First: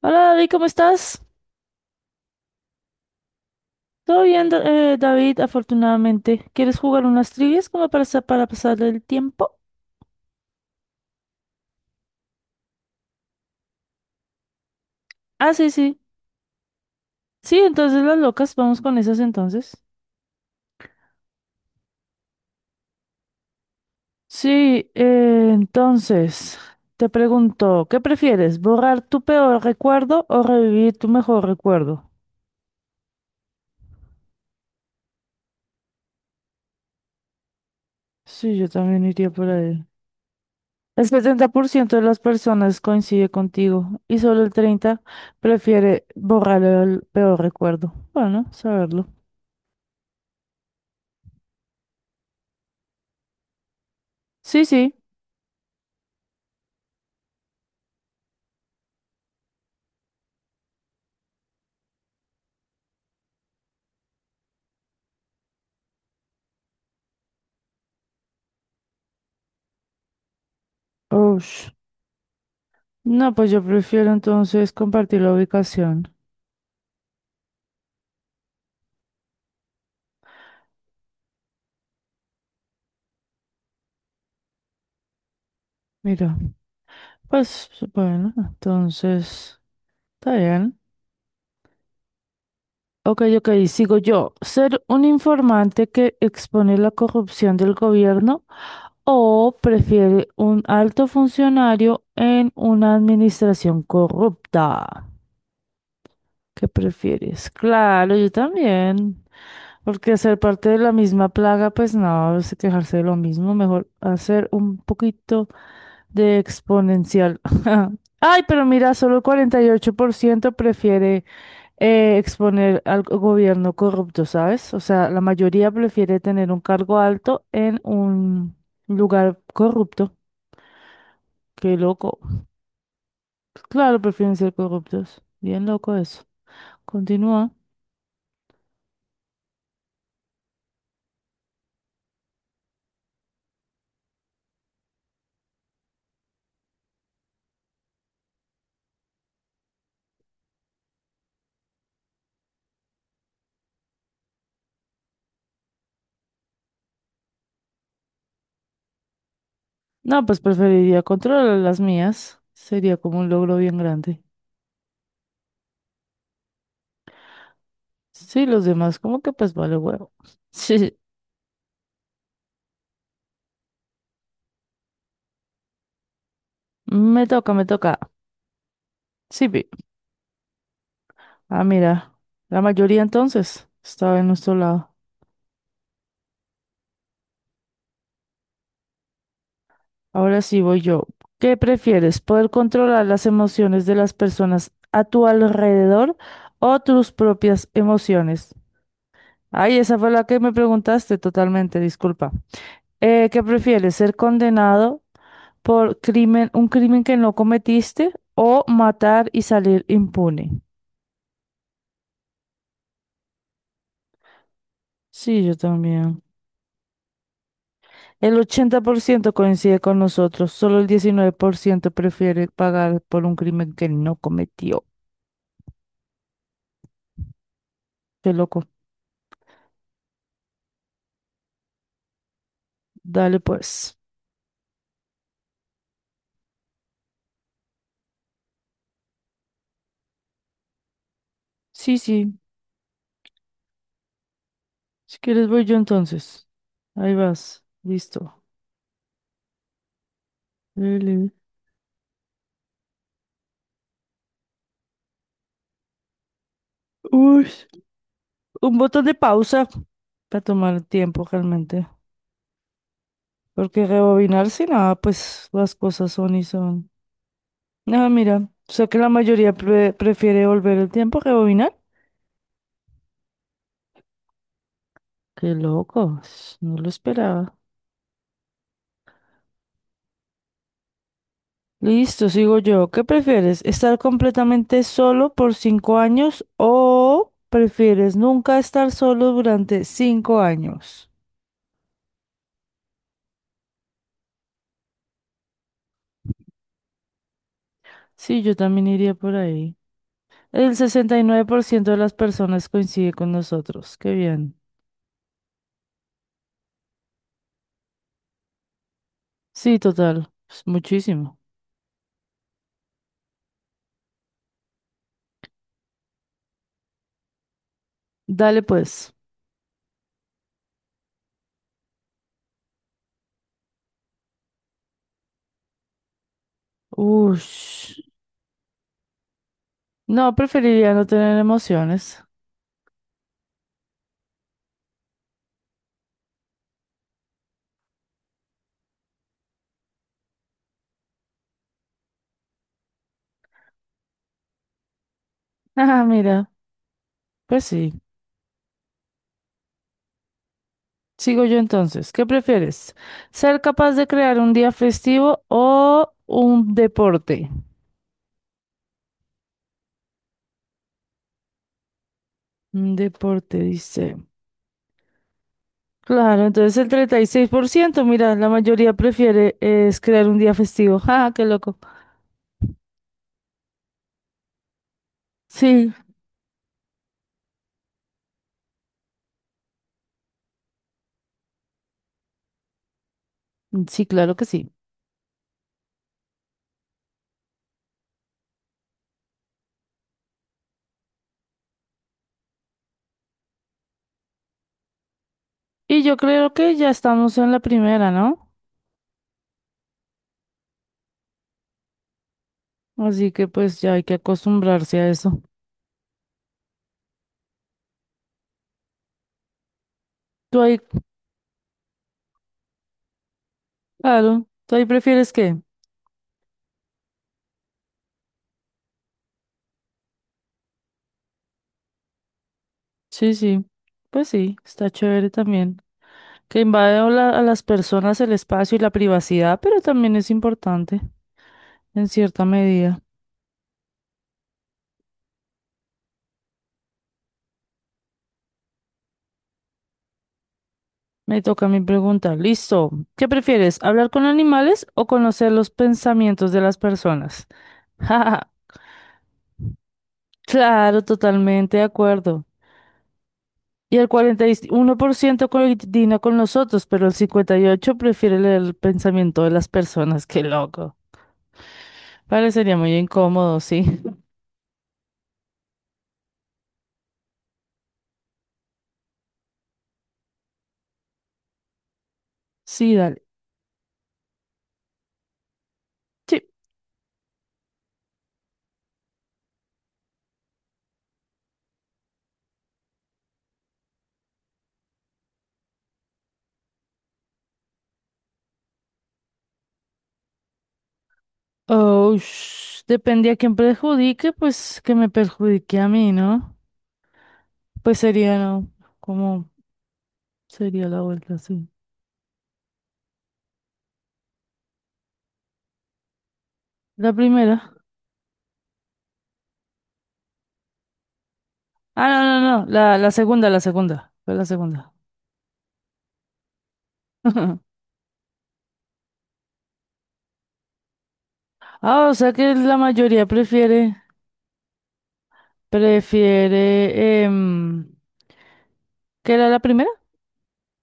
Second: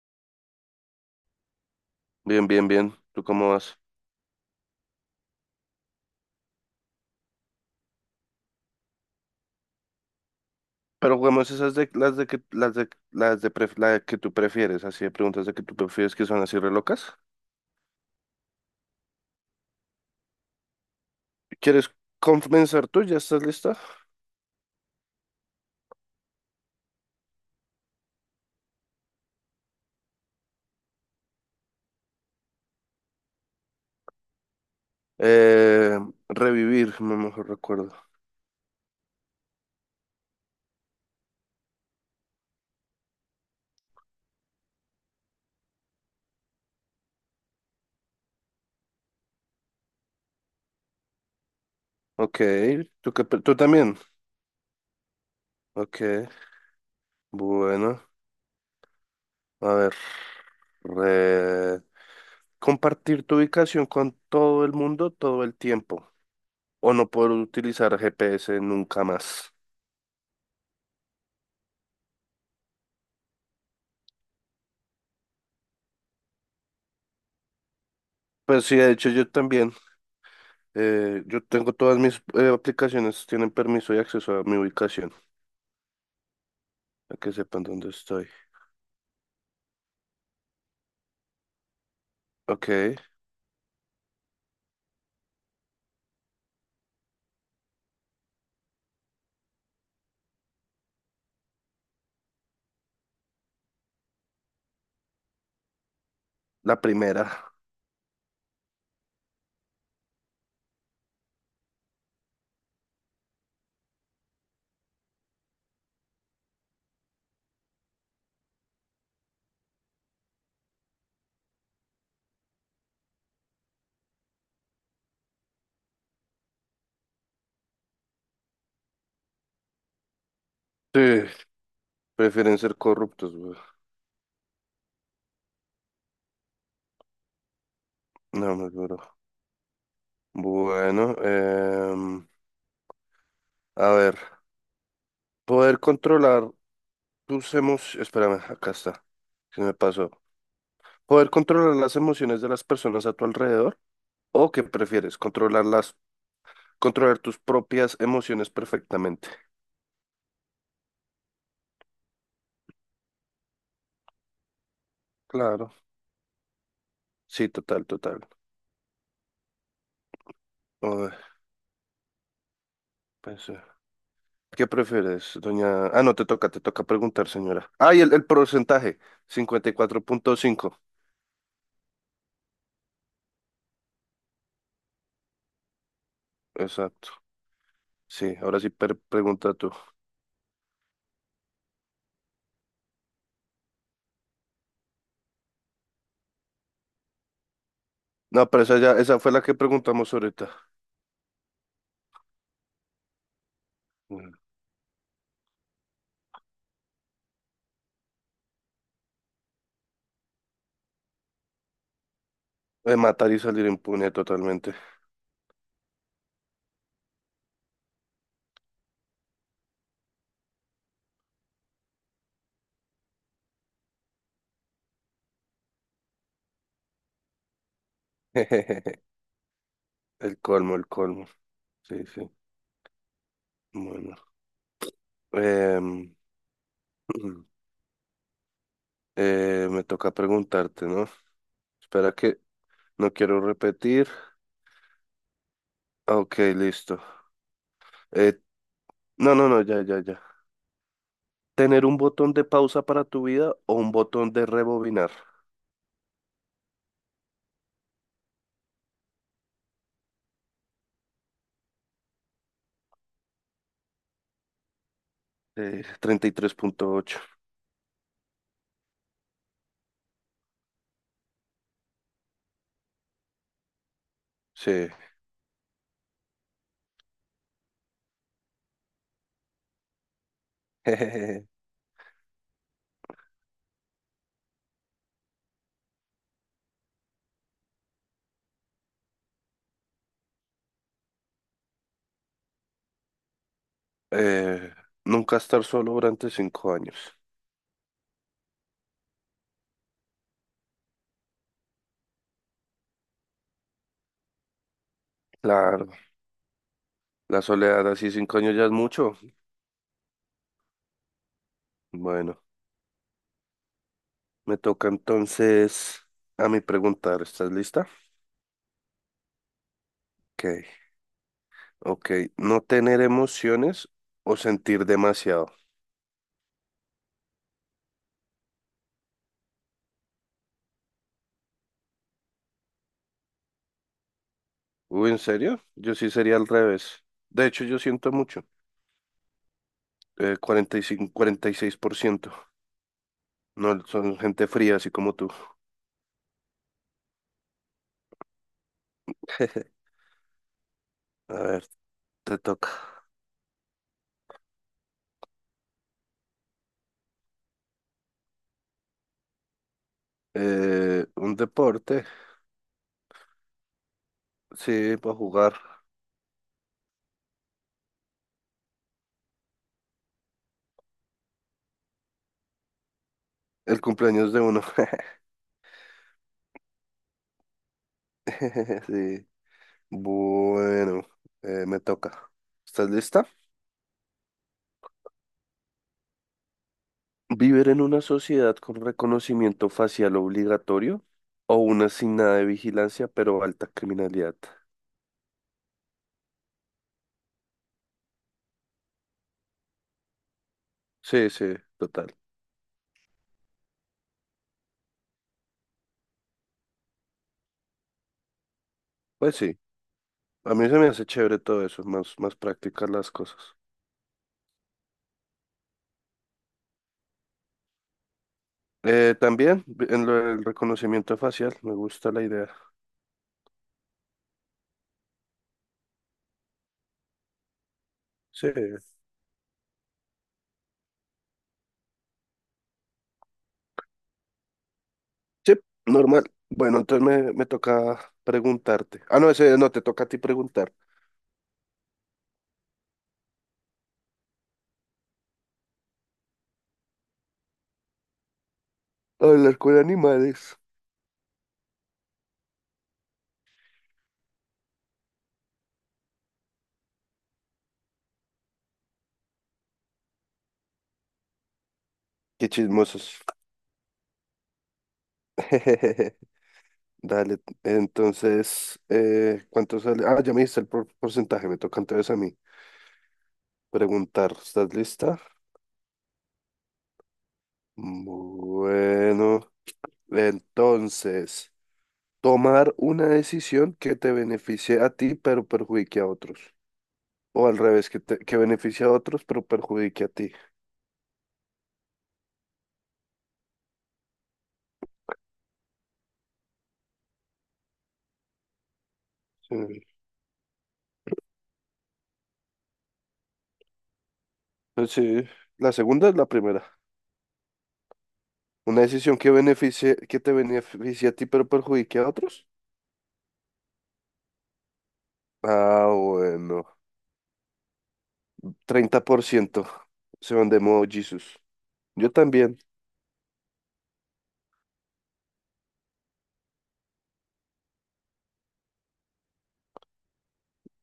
Hola David, ¿cómo estás? Bien, bien, bien. ¿Tú cómo vas? Todo bien, David, afortunadamente. ¿Quieres jugar unas trivias como para, para pasar el tiempo? Pero jugamos esas de las de que las de la que tú prefieres, así de preguntas de Ah, que sí, tú sí. prefieres que son así re locas. Sí, entonces las locas, vamos con esas entonces. ¿Quieres comenzar tú? ¿Ya estás lista? Sí, entonces, te pregunto, ¿qué prefieres? ¿Borrar tu peor recuerdo o revivir tu mejor recuerdo? Eh, revivir, me mejor recuerdo. Sí, yo también iría por ahí. El 70% de las personas coincide contigo y solo el 30% prefiere borrar el peor recuerdo. Bueno, saberlo. Ok, ¿tú también? Sí, sí. Ok, bueno, a ver. re- Compartir tu ubicación con todo el mundo todo el tiempo o no poder utilizar GPS nunca más. Ush. No, pues yo prefiero entonces compartir la ubicación. Pues sí, de hecho yo también. Yo tengo todas mis aplicaciones, tienen permiso y acceso a mi ubicación, Mira, a que sepan pues dónde estoy. bueno, entonces está bien. Ok, Ok, ok, sigo yo. ¿Ser un informante que expone la corrupción del gobierno o prefiere un alto funcionario en una administración corrupta? ¿Qué la prefieres? primera. Claro, yo también. Porque ser parte de la misma plaga, pues no, es quejarse de lo mismo, mejor hacer un poquito de exponencial. Ay, pero mira, solo el 48% prefiere exponer al gobierno corrupto, ¿sabes? O sea, la mayoría prefiere tener un cargo alto en un lugar corrupto. Sí, Qué loco. prefieren ser corruptos, güey. Claro, prefieren ser corruptos. Bien loco eso. Continúa. No me juro. Bueno, a ver. Poder controlar tus emociones. Espérame, acá está. Se me pasó. Poder controlar las emociones de las personas a tu alrededor. ¿O qué prefieres? Controlar tus propias emociones perfectamente. No, pues preferiría controlar las mías. Sería como un logro bien grande. Claro. Sí, total, total. Sí, los demás, como que pues vale huevo. Sí, Ay, pues, ¿qué prefieres, doña? Ah, no, te toca me preguntar, toca, me señora. Ah, toca. y el porcentaje, Sí, 54,5. ah, mira, la mayoría entonces estaba en nuestro lado. Exacto. Sí, ahora sí pregunta tú. Ahora sí voy yo. ¿Qué prefieres? ¿Poder controlar las emociones de las personas a tu alrededor o tus propias No, emociones? pero esa fue la que Ay, esa fue preguntamos la que ahorita. me preguntaste totalmente, disculpa. ¿Qué prefieres? ¿Ser Mm. condenado por un crimen que no cometiste o matar y salir impune? De matar y salir impune totalmente. Sí, yo también. El 80% coincide con nosotros, solo el 19% prefiere pagar por un crimen que no cometió. Qué loco. El colmo, el colmo. Sí, sí. Dale pues. Bueno. Em, me toca preguntarte, ¿no? Sí, Espera sí. que no quiero repetir. Si quieres voy yo Ah, Ok, entonces. listo. Ahí vas. Eh, Listo. no, no, no, ya, ya, ya. Dale. ¿Tener un botón de pausa para tu vida o un botón de rebobinar? Uy, un botón de pausa para tomar tiempo realmente. Porque rebobinar si nada, pues las cosas treinta y son y tres son. punto ocho Ah, mira. O sea que la mayoría prefiere volver el tiempo a rebobinar. Sí. Qué loco. No lo esperaba. Listo, sigo yo. ¿Qué prefieres? ¿Estar completamente solo por 5 años o prefieres nunca estar solo durante 5 años? Eh, nunca estar solo durante 5 años. Sí, yo también iría por ahí. El 69% de las personas coincide con nosotros. Qué bien. Claro, la soledad así 5 años ya es mucho. Sí, total. Pues muchísimo. Bueno, me toca entonces a mí preguntar. ¿Estás lista? Dale pues. Ok, ok. No tener emociones o sentir demasiado. Ush. No, preferiría no tener emociones. Uy, ¿en serio? Yo sí sería al revés. De hecho, yo siento mucho. 45, 46%. No, son gente fría, así como tú. Ah, mira. Pues sí. A Sigo yo ver, entonces. ¿Qué te toca. prefieres? ¿Ser capaz de crear un día festivo o un deporte? Un deporte, Un deporte, dice. sí, para jugar. Claro, entonces el 36%, mira, la mayoría prefiere es crear un día festivo. ¡Ja, qué loco! El cumpleaños de uno. Sí, Sí. Bueno, me toca. ¿Estás lista? sí, claro que sí. ¿Vivir en una sociedad con reconocimiento facial obligatorio o una sin nada de vigilancia pero alta criminalidad? Y yo creo que ya estamos en la primera, ¿no? Sí, sí, total. Así que pues ya hay que acostumbrarse a eso. Pues sí, a ¿Tú mí ahí, se me hace chévere todo eso, más, más prácticas las cosas. claro, tú ahí prefieres qué? También en lo del reconocimiento facial, me gusta la idea. Sí, sí. Pues sí, está chévere también. Que invade a las personas el Sí, espacio y la privacidad, pero también es importante en cierta medida. sí, normal. Bueno, entonces me toca preguntarte. Ah, no, ese no, te toca a ti preguntar. Me toca a mí preguntar, listo, ¿qué prefieres, hablar con animales o conocer los pensamientos de las personas? Jaja, Hablar con animales. claro, totalmente de acuerdo. Y el 41% coincide con nosotros, pero el 58% prefiere leer el pensamiento de las personas. Qué loco. Qué Parecería muy chismosos. incómodo, sí. Dale, entonces, ¿cuánto sale? Ah, ya me diste el porcentaje, me toca entonces a mí Sí, dale. preguntar. ¿Estás lista? Sí. Bueno, entonces, tomar una decisión que te beneficie a ti, pero perjudique a otros. O al revés, que beneficie a otros, pero perjudique a ti. Oh, depende a quién perjudique, pues que me perjudique a mí, ¿no? Pues sería, ¿no? ¿Cómo Sí. sería la vuelta? Sí. Pues sí, la segunda es la primera. La primera. Una decisión que te beneficie a ti, pero perjudique Ah, a no, otros. no, no. La segunda, la segunda. Fue la segunda. Ah, bueno. 30% se van de modo Jesús. Ah, Yo o sea que también. la mayoría prefiere, ¿qué era la primera?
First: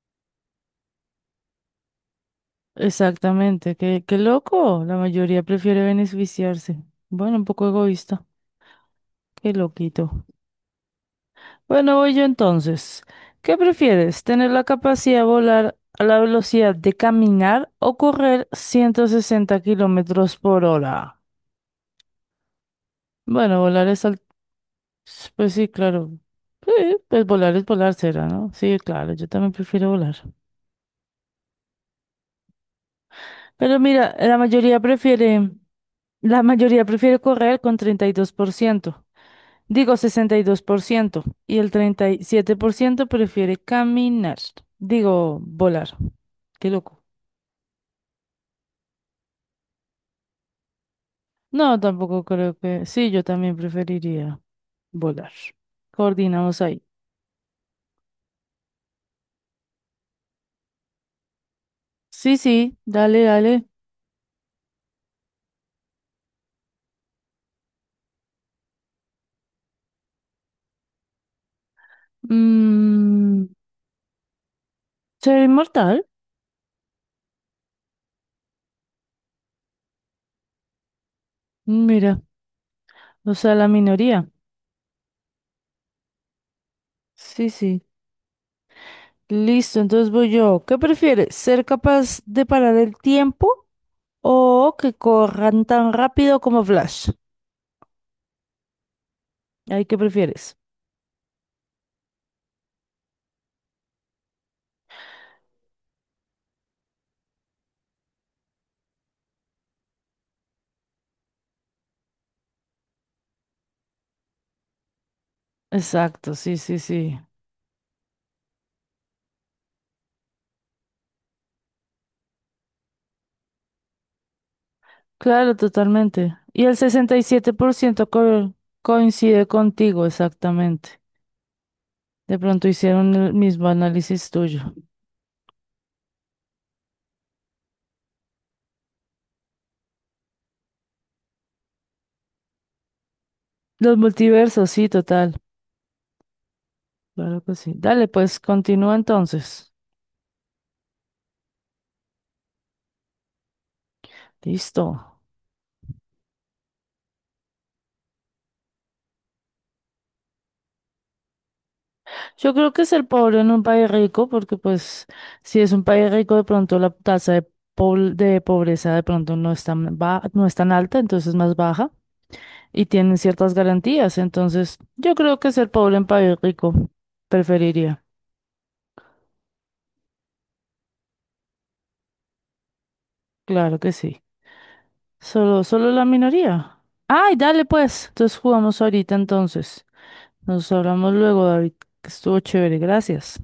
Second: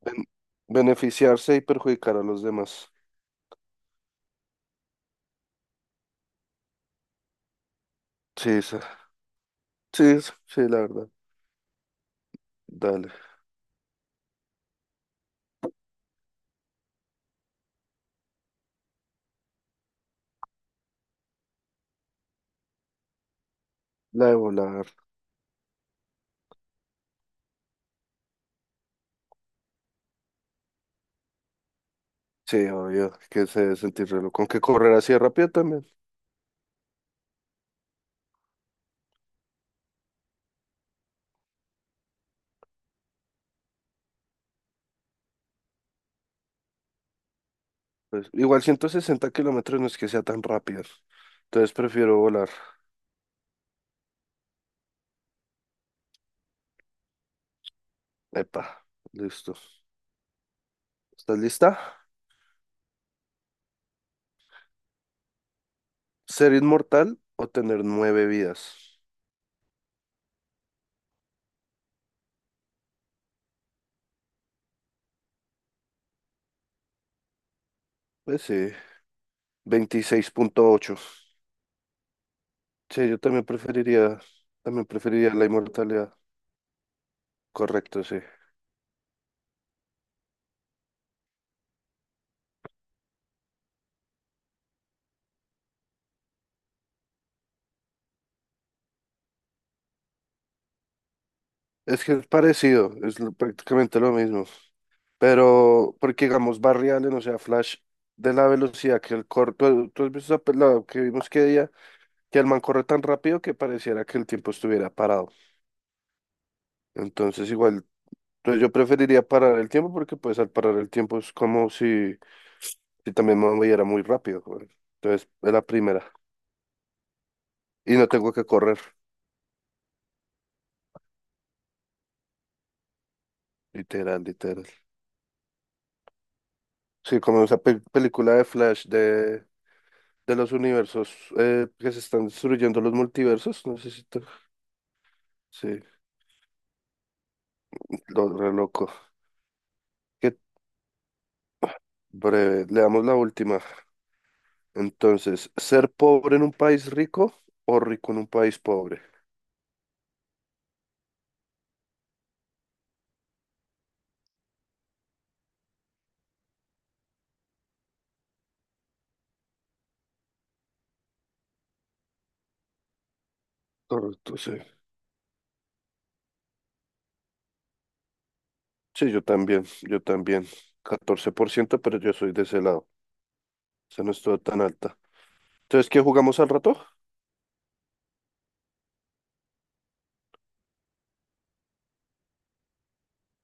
Ben- beneficiarse y perjudicar a los demás. Exactamente. Qué loco. La mayoría prefiere beneficiarse. Bueno, un poco egoísta. Sí, esa. Qué Sí, loquito. esa. Sí, la verdad. Bueno, voy yo entonces. Dale. ¿Qué prefieres? ¿Tener la capacidad de volar a la velocidad de caminar o correr 160 kilómetros por hora? Bueno, volar es al. La de volar. Pues sí, claro. Sí, pues volar es volar será, ¿no? Sí, claro, yo también prefiero volar. Sí, obvio, que se debe Pero sentir mira, reloj. la Con que mayoría correr así de rápido prefiere... también. La mayoría prefiere correr con 32%. Digo 62%. Y 2%. Y el 37% prefiere caminar. Digo, volar. Qué loco. Pues, igual 160 kilómetros no es que sea tan rápido. Entonces No, prefiero tampoco volar. creo que. Sí, yo también preferiría volar. Coordinamos ahí. Epa, listo. ¿Estás lista? Sí, sí, dale, dale. ¿Ser inmortal o tener nueve vidas? Mm, ser inmortal. Pues sí, 26,8. Mira, Sí, yo o también sea, la preferiría, minoría. también preferiría la inmortalidad. Sí, sí. Correcto, sí. Listo, entonces voy yo. ¿Qué prefieres? ¿Ser capaz de parar el tiempo o que corran tan rápido como Flash? Ahí, ¿qué prefieres? Es que es parecido, prácticamente lo mismo. Pero, porque digamos, Barry Allen, o sea, Flash, de la velocidad que el corre, ¿tú has visto la que vimos que día, que el man corre tan rápido que pareciera que el tiempo estuviera parado. Exacto, sí, sí, sí. Entonces igual, pues yo preferiría parar el tiempo porque pues al parar el tiempo es como si también me moviera muy rápido, güey. Entonces es Claro, la primera. totalmente. Y el Y no 67% tengo que correr, coincide contigo, exactamente. De pronto hicieron el mismo literal, análisis literal. tuyo. Sí, como película de Flash de los universos que se están destruyendo los multiversos, Los necesito. multiversos, sí, total. Sí, Claro que sí. Dale, lo pues re loco. continúa entonces. Qué breve, le damos la última. Listo. Entonces, ¿ser pobre en un país rico o rico en un país pobre? Yo creo que ser pobre en un país rico, porque pues si es un país rico, de pronto la tasa de pobreza de pronto no es tan no es tan alta, entonces es más baja y tienen ciertas garantías. Correcto, sí. Entonces, yo creo que ser pobre en país rico preferiría. Sí, yo también, yo también. 14%, pero yo soy de ese lado. Claro que O sea, no sí. estuvo tan alta. Solo Entonces, ¿qué la jugamos al minoría. rato? Ay, dale pues. Entonces jugamos ahorita entonces. Nos hablamos luego, David, que estuvo chévere, gracias.